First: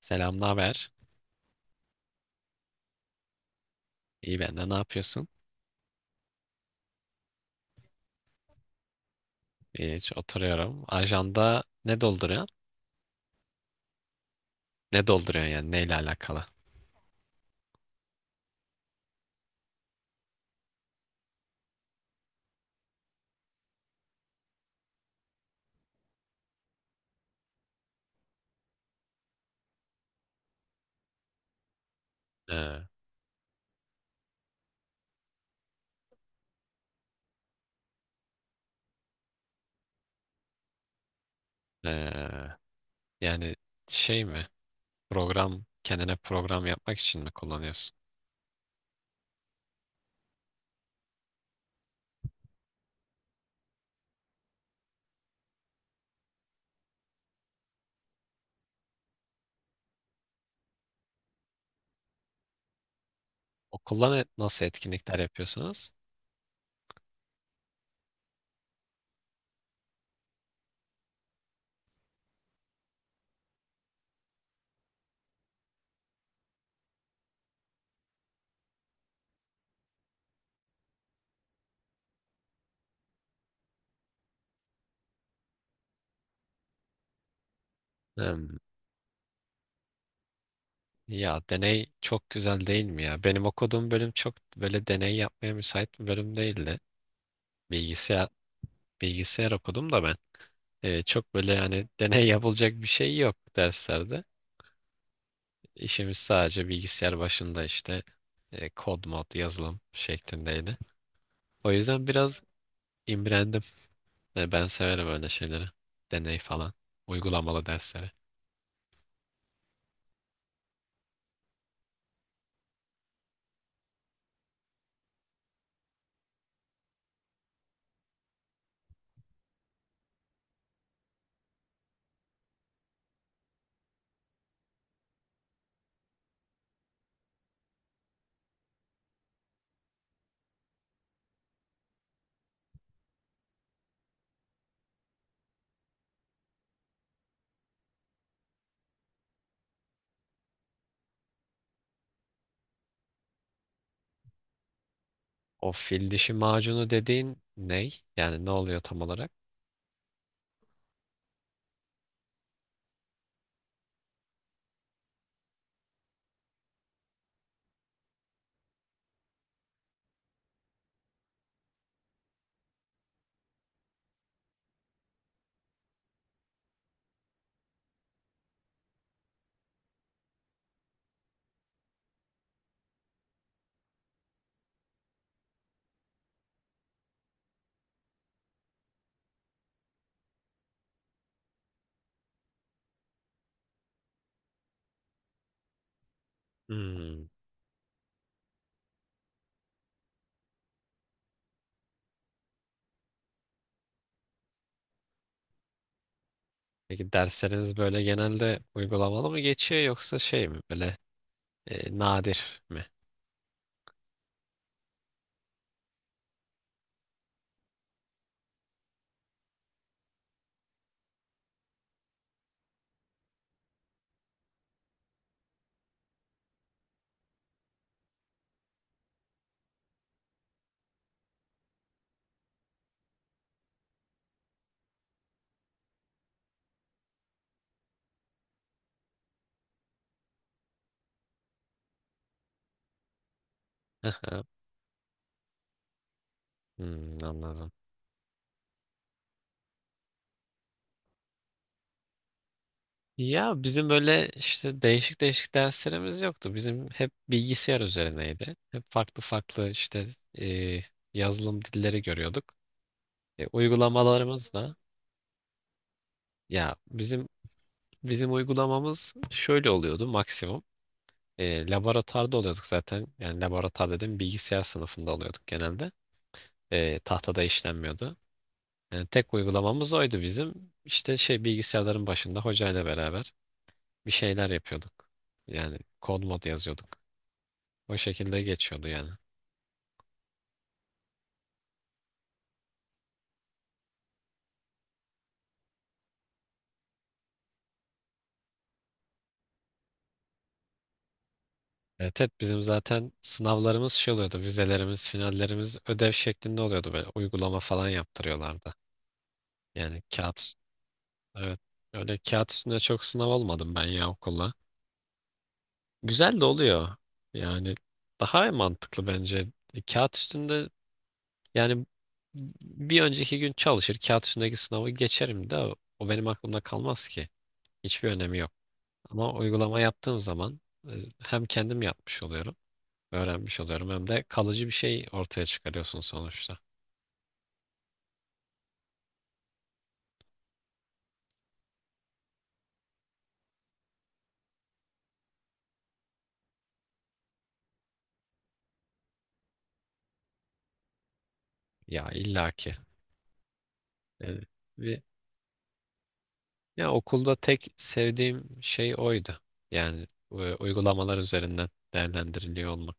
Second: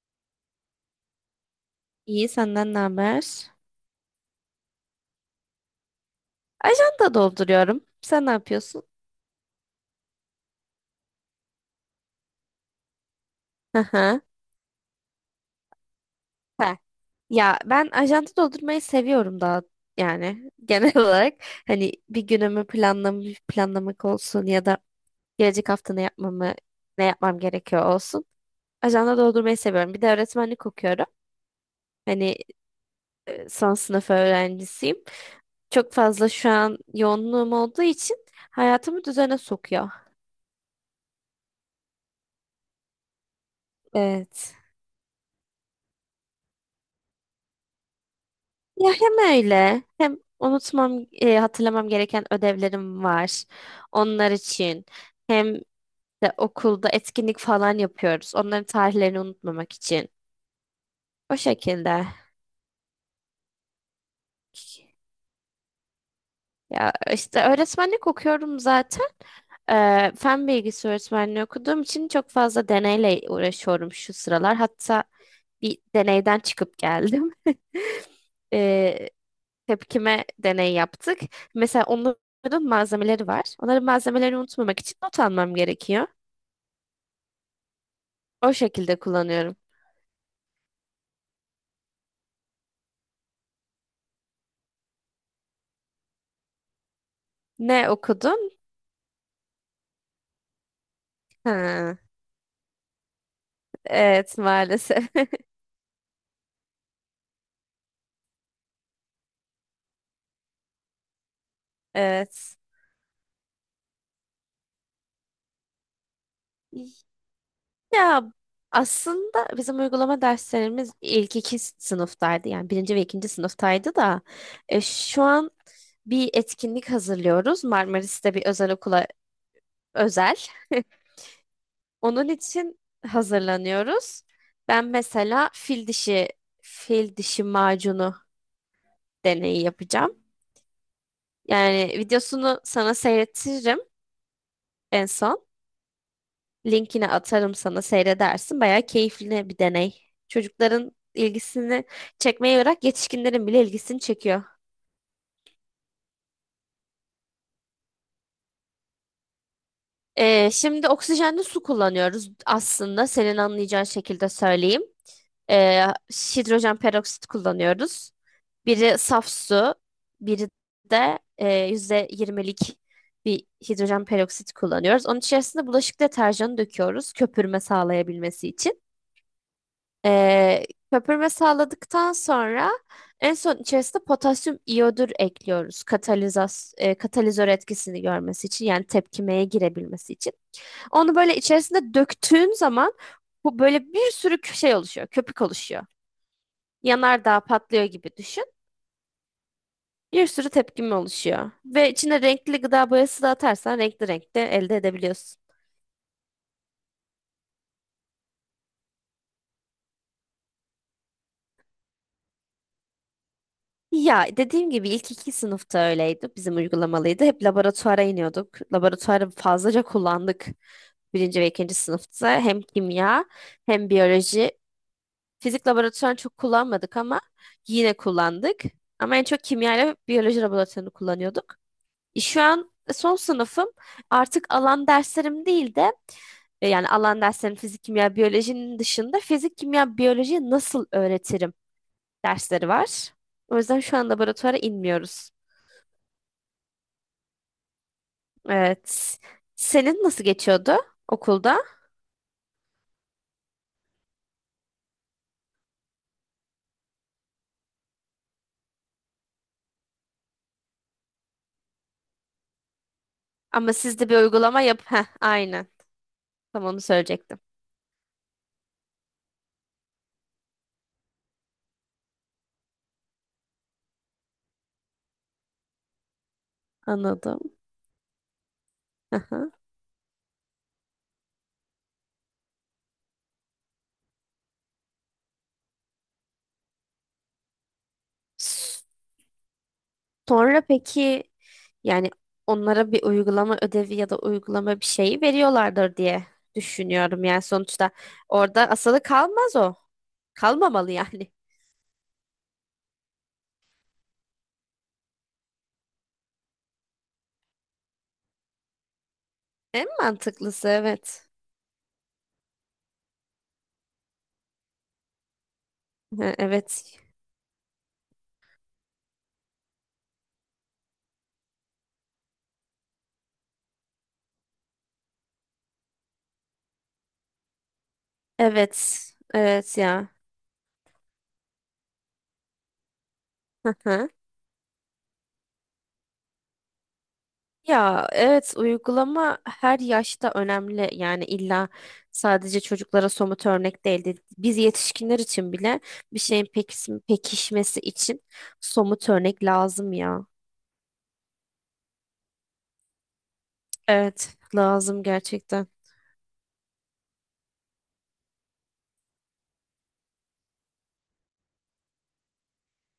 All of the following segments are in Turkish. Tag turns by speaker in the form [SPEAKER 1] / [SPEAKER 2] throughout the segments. [SPEAKER 1] Selam, ne haber?
[SPEAKER 2] İyi senden ne haber?
[SPEAKER 1] İyi ben de ne yapıyorsun?
[SPEAKER 2] Ajanda dolduruyorum. Sen ne yapıyorsun?
[SPEAKER 1] Hiç oturuyorum. Ajanda ne dolduruyor?
[SPEAKER 2] Hı hı.
[SPEAKER 1] Ne dolduruyor yani neyle alakalı?
[SPEAKER 2] Ha. Ya ben ajanda doldurmayı seviyorum daha yani genel olarak hani bir günümü planlamak olsun ya da gelecek hafta ne yapmam gerekiyor olsun. Ajanda doldurmayı seviyorum. Bir de öğretmenlik okuyorum. Hani
[SPEAKER 1] Ee,
[SPEAKER 2] son sınıf öğrencisiyim. Çok fazla şu an yoğunluğum olduğu için hayatımı düzene sokuyor.
[SPEAKER 1] ee, yani şey mi?
[SPEAKER 2] Evet.
[SPEAKER 1] Program kendine program yapmak için mi kullanıyorsun?
[SPEAKER 2] Ya hem öyle hem hatırlamam gereken ödevlerim var. Onlar için hem de okulda etkinlik falan yapıyoruz. Onların tarihlerini unutmamak için. O şekilde.
[SPEAKER 1] Okulla nasıl etkinlikler yapıyorsunuz?
[SPEAKER 2] Ya işte öğretmenlik okuyorum zaten. Fen bilgisi öğretmenliği okuduğum için çok fazla deneyle uğraşıyorum şu sıralar. Hatta bir deneyden çıkıp geldim. Ee, Tepkime deney yaptık. Mesela onların malzemeleri var. Onların malzemelerini unutmamak için not almam gerekiyor. O
[SPEAKER 1] Hmm.
[SPEAKER 2] şekilde kullanıyorum.
[SPEAKER 1] Ya deney çok güzel değil mi ya? Benim okuduğum bölüm çok böyle deney yapmaya müsait bir bölüm değildi.
[SPEAKER 2] Ne
[SPEAKER 1] Bilgisayar
[SPEAKER 2] okudun?
[SPEAKER 1] bilgisayar okudum da ben. Çok böyle yani
[SPEAKER 2] Ha,
[SPEAKER 1] deney yapılacak bir şey yok derslerde.
[SPEAKER 2] evet maalesef.
[SPEAKER 1] İşimiz sadece bilgisayar başında işte kod mod yazılım şeklindeydi. O yüzden biraz
[SPEAKER 2] Evet.
[SPEAKER 1] imrendim. E, ben severim öyle şeyleri. Deney falan. Uygulamalı dersleri.
[SPEAKER 2] Ya aslında bizim uygulama derslerimiz ilk iki sınıftaydı. Yani birinci ve ikinci sınıftaydı da şu an bir etkinlik hazırlıyoruz. Marmaris'te bir özel okula özel. Onun için hazırlanıyoruz. Ben mesela fil dişi fil dişi macunu deneyi yapacağım. Yani videosunu sana seyrettiririm en son. Linkini atarım sana seyredersin. Bayağı keyifli bir deney. Çocukların ilgisini çekmeyi bırak yetişkinlerin bile ilgisini çekiyor.
[SPEAKER 1] O fil dişi macunu dediğin ney? Yani ne oluyor tam olarak?
[SPEAKER 2] Şimdi oksijenli su kullanıyoruz aslında senin anlayacağın şekilde söyleyeyim. Ee, Hidrojen peroksit kullanıyoruz. Biri saf su, biri de %20'lik bir hidrojen peroksit kullanıyoruz. Onun içerisinde bulaşık deterjanı döküyoruz köpürme sağlayabilmesi için. Ee, Köpürme sağladıktan sonra en son içerisinde potasyum iyodür ekliyoruz katalizör etkisini görmesi için yani tepkimeye girebilmesi için. Onu böyle içerisinde döktüğün zaman bu böyle bir sürü şey oluşuyor. Köpük oluşuyor.
[SPEAKER 1] Hmm.
[SPEAKER 2] Yanardağ patlıyor gibi düşün. Bir sürü tepkime oluşuyor. Ve içine renkli gıda boyası da atarsan renkli renkte elde edebiliyorsun.
[SPEAKER 1] Peki dersleriniz böyle genelde uygulamalı mı geçiyor yoksa şey mi böyle nadir mi?
[SPEAKER 2] Ya dediğim gibi ilk iki sınıfta öyleydi. Bizim uygulamalıydı. Hep laboratuvara iniyorduk. Laboratuvarı fazlaca kullandık. Birinci ve ikinci sınıfta hem kimya hem biyoloji. Fizik laboratuvarını çok kullanmadık ama yine kullandık. Ama en çok kimya ile biyoloji laboratuvarını kullanıyorduk. Şu an son sınıfım. Artık alan derslerim değil de yani alan derslerim fizik, kimya, biyolojinin dışında fizik, kimya, biyolojiyi nasıl öğretirim dersleri var. O yüzden şu an laboratuvara inmiyoruz.
[SPEAKER 1] Hmm, anladım.
[SPEAKER 2] Evet. Senin nasıl geçiyordu okulda?
[SPEAKER 1] Ya bizim böyle işte değişik değişik derslerimiz yoktu. Bizim hep bilgisayar üzerineydi. Hep farklı farklı işte e, yazılım dilleri görüyorduk. E,
[SPEAKER 2] Ama siz de bir
[SPEAKER 1] uygulamalarımız
[SPEAKER 2] uygulama
[SPEAKER 1] da
[SPEAKER 2] yap. Heh, aynen. Tam
[SPEAKER 1] ya
[SPEAKER 2] onu
[SPEAKER 1] bizim
[SPEAKER 2] söyleyecektim.
[SPEAKER 1] bizim uygulamamız şöyle oluyordu maksimum. E, laboratuvarda oluyorduk zaten. Yani laboratuvar dedim bilgisayar sınıfında oluyorduk genelde. E,
[SPEAKER 2] Anladım.
[SPEAKER 1] tahtada işlenmiyordu. Yani tek
[SPEAKER 2] Aha.
[SPEAKER 1] uygulamamız oydu bizim. İşte şey bilgisayarların başında hocayla beraber bir şeyler yapıyorduk. Yani kod mod yazıyorduk. O şekilde geçiyordu yani.
[SPEAKER 2] Sonra peki yani onlara bir uygulama ödevi ya da uygulama bir şeyi veriyorlardır diye düşünüyorum. Yani sonuçta orada asılı kalmaz o. Kalmamalı yani.
[SPEAKER 1] Evet, evet bizim zaten sınavlarımız şey oluyordu. Vizelerimiz, finallerimiz ödev şeklinde oluyordu. Böyle uygulama falan yaptırıyorlardı.
[SPEAKER 2] En
[SPEAKER 1] Yani kağıt,
[SPEAKER 2] mantıklısı evet.
[SPEAKER 1] evet. Öyle kağıt üstünde çok sınav olmadım ben ya okulla.
[SPEAKER 2] Ha,
[SPEAKER 1] Güzel de oluyor.
[SPEAKER 2] evet.
[SPEAKER 1] Yani daha mantıklı bence. E, kağıt üstünde yani bir önceki gün çalışır kağıt üstündeki sınavı geçerim de o benim aklımda kalmaz ki. Hiçbir önemi yok.
[SPEAKER 2] Evet.
[SPEAKER 1] Ama
[SPEAKER 2] Evet
[SPEAKER 1] uygulama
[SPEAKER 2] ya.
[SPEAKER 1] yaptığım zaman e, hem kendim yapmış oluyorum, öğrenmiş
[SPEAKER 2] Hı
[SPEAKER 1] oluyorum hem
[SPEAKER 2] hı.
[SPEAKER 1] de kalıcı bir şey ortaya çıkarıyorsun sonuçta.
[SPEAKER 2] Ya evet uygulama her yaşta önemli. Yani illa sadece çocuklara somut örnek değildi. Biz yetişkinler için bile bir şeyin pekişmesi için somut örnek lazım ya.
[SPEAKER 1] Ya illaki.
[SPEAKER 2] Evet,
[SPEAKER 1] Yani bir,
[SPEAKER 2] lazım gerçekten.
[SPEAKER 1] ya okulda tek sevdiğim şey oydu. Yani uygulamalar üzerinden değerlendiriliyor olmak.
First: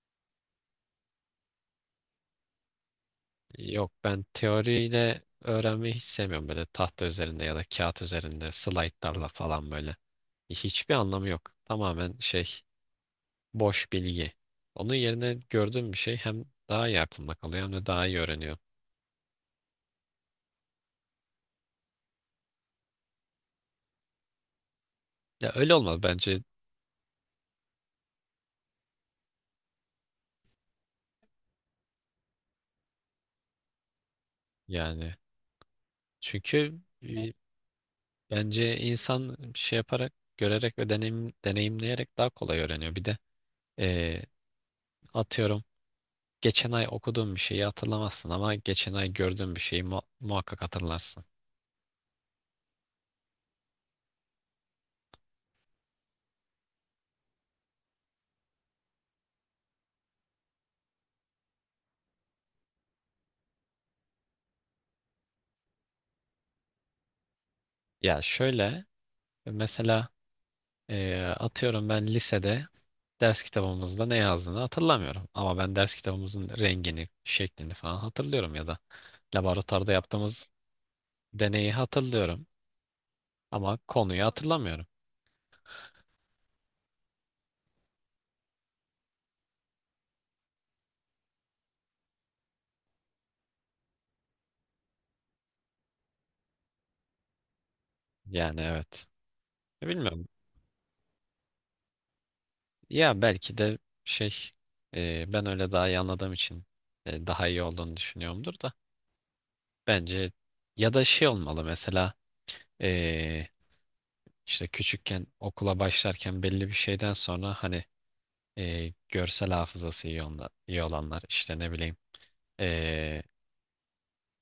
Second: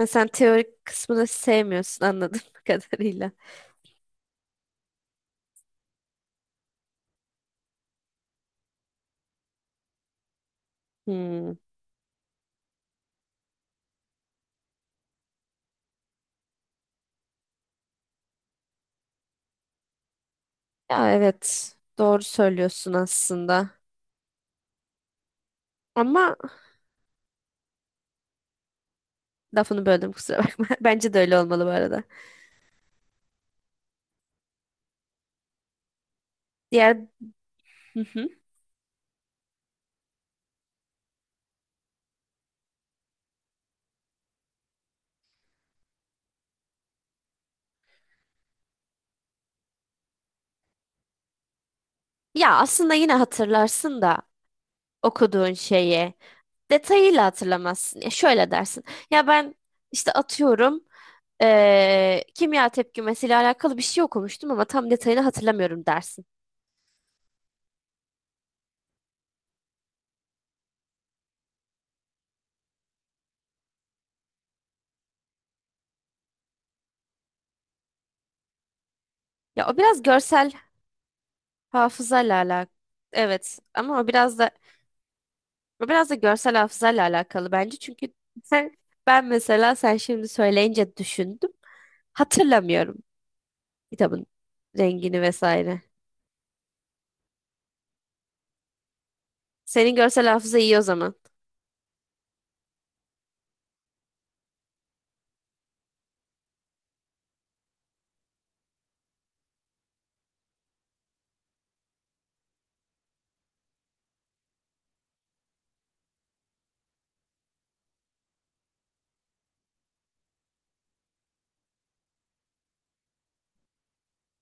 [SPEAKER 2] Ve sen teorik kısmını sevmiyorsun anladığım kadarıyla.
[SPEAKER 1] Yok ben teoriyle öğrenmeyi hiç sevmiyorum böyle tahta üzerinde ya da kağıt üzerinde slaytlarla falan böyle. Hiçbir anlamı yok.
[SPEAKER 2] Hmm.
[SPEAKER 1] Tamamen şey boş bilgi. Onun yerine gördüğüm bir şey hem daha iyi aklımda kalıyor hem de daha iyi öğreniyorum.
[SPEAKER 2] Ya evet, doğru söylüyorsun aslında.
[SPEAKER 1] Ya öyle olmalı
[SPEAKER 2] Ama
[SPEAKER 1] bence
[SPEAKER 2] lafını böldüm, kusura bakma. Bence de öyle olmalı bu arada.
[SPEAKER 1] yani. Çünkü
[SPEAKER 2] Diğer hı hı.
[SPEAKER 1] bence insan şey yaparak, görerek ve deneyimleyerek daha kolay öğreniyor. Bir de e, atıyorum geçen ay okuduğum bir şeyi hatırlamazsın ama geçen ay gördüğün bir şeyi muhakkak hatırlarsın.
[SPEAKER 2] Ya aslında yine hatırlarsın da okuduğun şeyi detayıyla hatırlamazsın. Ya şöyle dersin. Ya ben işte atıyorum kimya tepkimesiyle alakalı bir şey okumuştum ama tam detayını hatırlamıyorum dersin.
[SPEAKER 1] Ya şöyle mesela atıyorum ben lisede ders kitabımızda ne yazdığını hatırlamıyorum. Ama ben ders kitabımızın rengini, şeklini falan hatırlıyorum ya da
[SPEAKER 2] Ya o
[SPEAKER 1] laboratuvarda
[SPEAKER 2] biraz
[SPEAKER 1] yaptığımız
[SPEAKER 2] görsel
[SPEAKER 1] deneyi
[SPEAKER 2] hafızayla
[SPEAKER 1] hatırlıyorum.
[SPEAKER 2] alakalı. Evet
[SPEAKER 1] Ama
[SPEAKER 2] ama o
[SPEAKER 1] konuyu
[SPEAKER 2] biraz da
[SPEAKER 1] hatırlamıyorum.
[SPEAKER 2] o biraz da görsel hafızayla alakalı bence. Çünkü sen ben mesela sen şimdi söyleyince düşündüm. Hatırlamıyorum kitabın rengini vesaire.
[SPEAKER 1] Yani evet.
[SPEAKER 2] Senin görsel
[SPEAKER 1] Bilmiyorum.
[SPEAKER 2] hafıza iyi o zaman.
[SPEAKER 1] Ya belki de şey ben öyle daha iyi anladığım için daha iyi olduğunu düşünüyorumdur da. Bence ya da şey olmalı mesela e, işte küçükken okula başlarken belli bir şeyden sonra hani görsel hafızası iyi, onlar, iyi olanlar işte ne bileyim, eee,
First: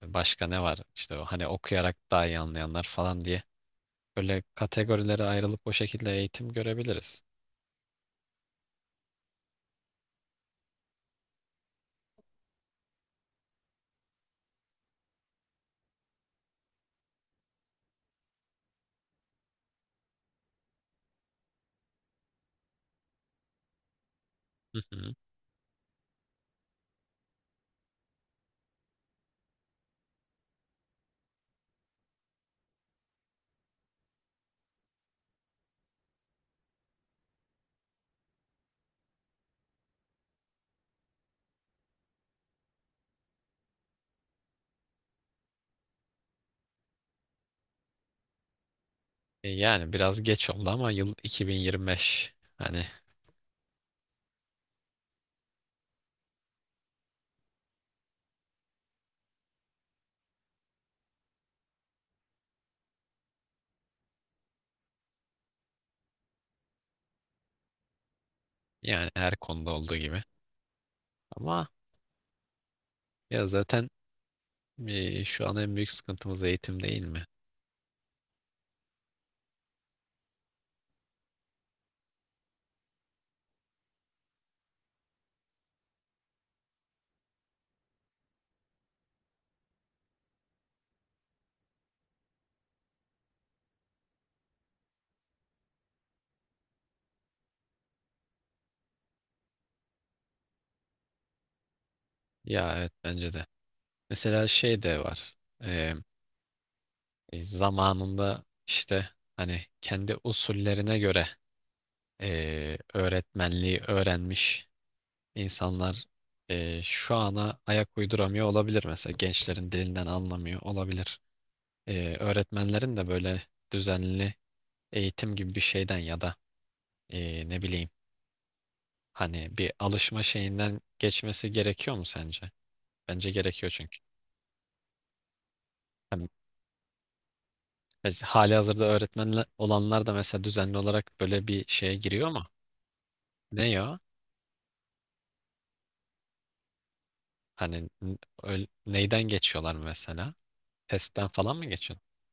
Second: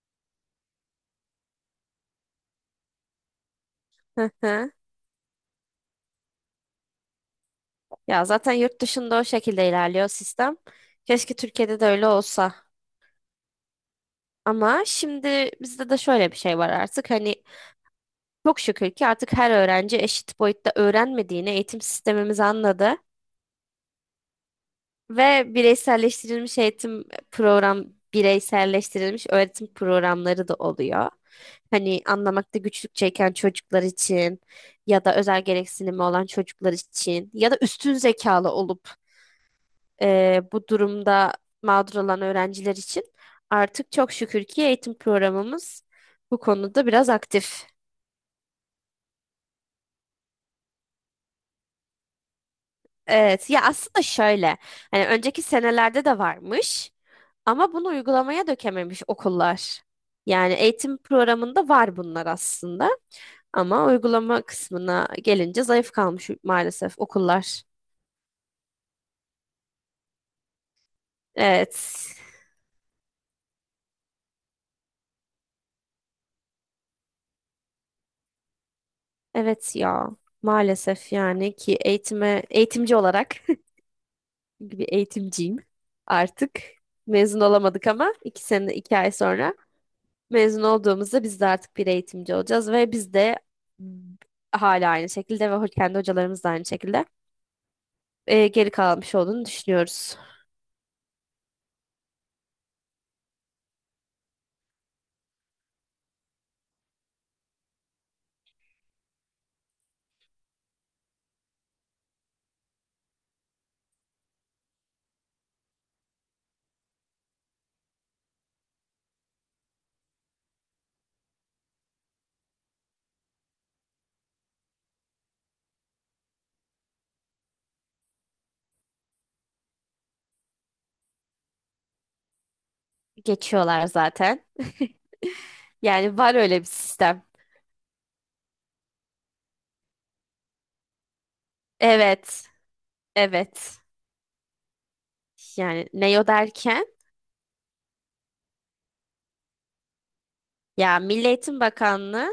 [SPEAKER 1] başka ne var? İşte o hani okuyarak daha iyi anlayanlar falan diye.
[SPEAKER 2] Hı
[SPEAKER 1] Böyle
[SPEAKER 2] hı.
[SPEAKER 1] kategorilere ayrılıp o şekilde eğitim görebiliriz.
[SPEAKER 2] Ya zaten yurt dışında o şekilde ilerliyor sistem. Keşke Türkiye'de de öyle olsa. Ama şimdi bizde de şöyle bir şey var artık. Hani çok şükür ki artık her öğrenci eşit boyutta öğrenmediğini eğitim sistemimiz anladı.
[SPEAKER 1] Hı hı.
[SPEAKER 2] Ve bireyselleştirilmiş program, bireyselleştirilmiş öğretim programları da oluyor. Hani anlamakta güçlük çeken çocuklar için ya da özel gereksinimi olan çocuklar için ya da üstün zekalı olup bu durumda mağdur olan öğrenciler için artık çok şükür ki eğitim programımız bu konuda biraz aktif.
[SPEAKER 1] E yani biraz geç oldu ama yıl 2025. Hani
[SPEAKER 2] Evet, ya aslında şöyle, hani önceki senelerde de varmış. Ama bunu uygulamaya dökememiş okullar. Yani eğitim programında var bunlar aslında. Ama uygulama kısmına gelince zayıf kalmış maalesef okullar.
[SPEAKER 1] yani her konuda olduğu gibi. Ama
[SPEAKER 2] Evet.
[SPEAKER 1] ya zaten şu an en büyük sıkıntımız eğitim değil mi?
[SPEAKER 2] Evet ya. Maalesef yani ki eğitime eğitimci olarak çünkü bir eğitimciyim artık. Mezun olamadık ama iki sene iki ay sonra mezun olduğumuzda biz de artık bir eğitimci olacağız ve biz de hala aynı şekilde ve kendi hocalarımız da aynı şekilde geri kalmış olduğunu düşünüyoruz.
[SPEAKER 1] Ya evet bence de. Mesela şey de var. E, zamanında işte hani kendi usullerine göre öğretmenliği öğrenmiş İnsanlar şu ana ayak uyduramıyor olabilir mesela gençlerin dilinden anlamıyor olabilir. Öğretmenlerin de böyle düzenli eğitim gibi bir şeyden ya da ne bileyim hani bir alışma şeyinden geçmesi gerekiyor mu sence? Bence gerekiyor
[SPEAKER 2] Geçiyorlar
[SPEAKER 1] çünkü.
[SPEAKER 2] zaten. Yani
[SPEAKER 1] Hani
[SPEAKER 2] var öyle bir sistem.
[SPEAKER 1] hali hazırda öğretmen olanlar da mesela düzenli olarak böyle bir şeye giriyor mu?
[SPEAKER 2] Evet,
[SPEAKER 1] Ne
[SPEAKER 2] evet.
[SPEAKER 1] ya?
[SPEAKER 2] Yani ne o derken?
[SPEAKER 1] Hani neyden geçiyorlar mesela?
[SPEAKER 2] Ya Milli
[SPEAKER 1] Testten falan
[SPEAKER 2] Eğitim
[SPEAKER 1] mı geçiyorlar?
[SPEAKER 2] Bakanlığı.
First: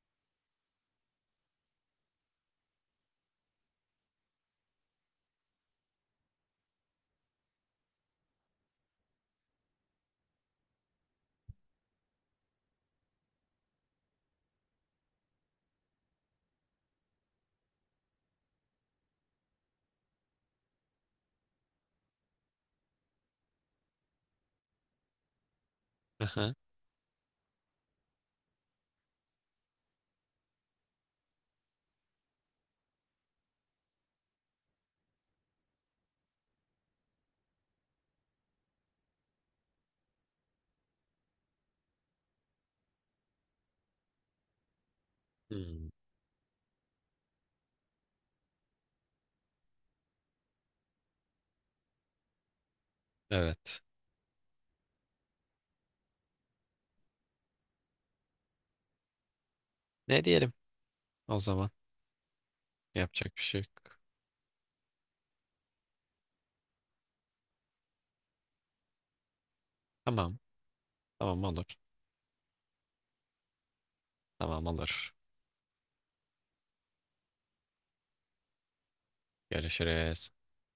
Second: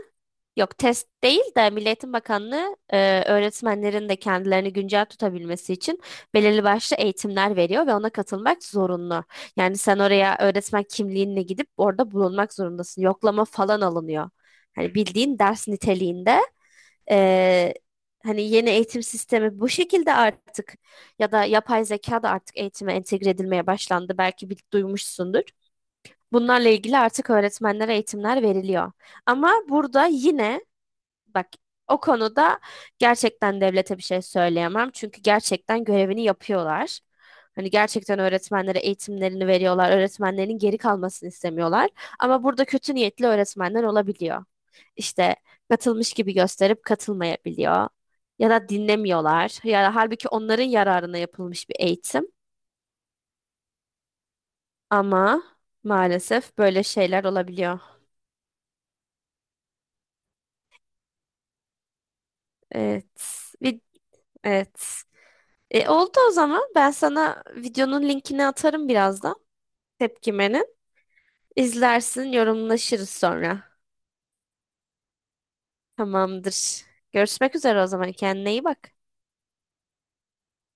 [SPEAKER 2] Yok, test değil de Milli Eğitim Bakanlığı öğretmenlerin de kendilerini güncel tutabilmesi için belirli başlı eğitimler veriyor ve ona katılmak zorunlu. Yani sen oraya öğretmen kimliğinle gidip orada bulunmak zorundasın. Yoklama falan alınıyor. Hani bildiğin ders niteliğinde e, hani yeni eğitim sistemi bu şekilde artık ya da yapay zeka da artık eğitime entegre edilmeye başlandı. Belki bir duymuşsundur.
[SPEAKER 1] Hı.
[SPEAKER 2] Bunlarla ilgili artık öğretmenlere eğitimler veriliyor. Ama burada yine, bak, o konuda gerçekten devlete bir şey söyleyemem. Çünkü gerçekten görevini yapıyorlar. Hani gerçekten öğretmenlere eğitimlerini veriyorlar. Öğretmenlerin geri kalmasını istemiyorlar. Ama burada kötü niyetli öğretmenler olabiliyor. İşte
[SPEAKER 1] Hmm.
[SPEAKER 2] katılmış gibi gösterip katılmayabiliyor. Ya da dinlemiyorlar. Ya halbuki onların yararına yapılmış bir eğitim.
[SPEAKER 1] Evet.
[SPEAKER 2] Ama maalesef böyle şeyler olabiliyor.
[SPEAKER 1] Ne diyelim o zaman?
[SPEAKER 2] Evet.
[SPEAKER 1] Yapacak bir şey
[SPEAKER 2] Bir,
[SPEAKER 1] yok.
[SPEAKER 2] evet. Oldu o zaman. Ben sana videonun linkini atarım birazdan.
[SPEAKER 1] Tamam.
[SPEAKER 2] Tepkimenin.
[SPEAKER 1] Tamam olur.
[SPEAKER 2] İzlersin, yorumlaşırız sonra.
[SPEAKER 1] Tamam olur.
[SPEAKER 2] Tamamdır. Görüşmek üzere o zaman. Kendine iyi bak.
[SPEAKER 1] Görüşürüz.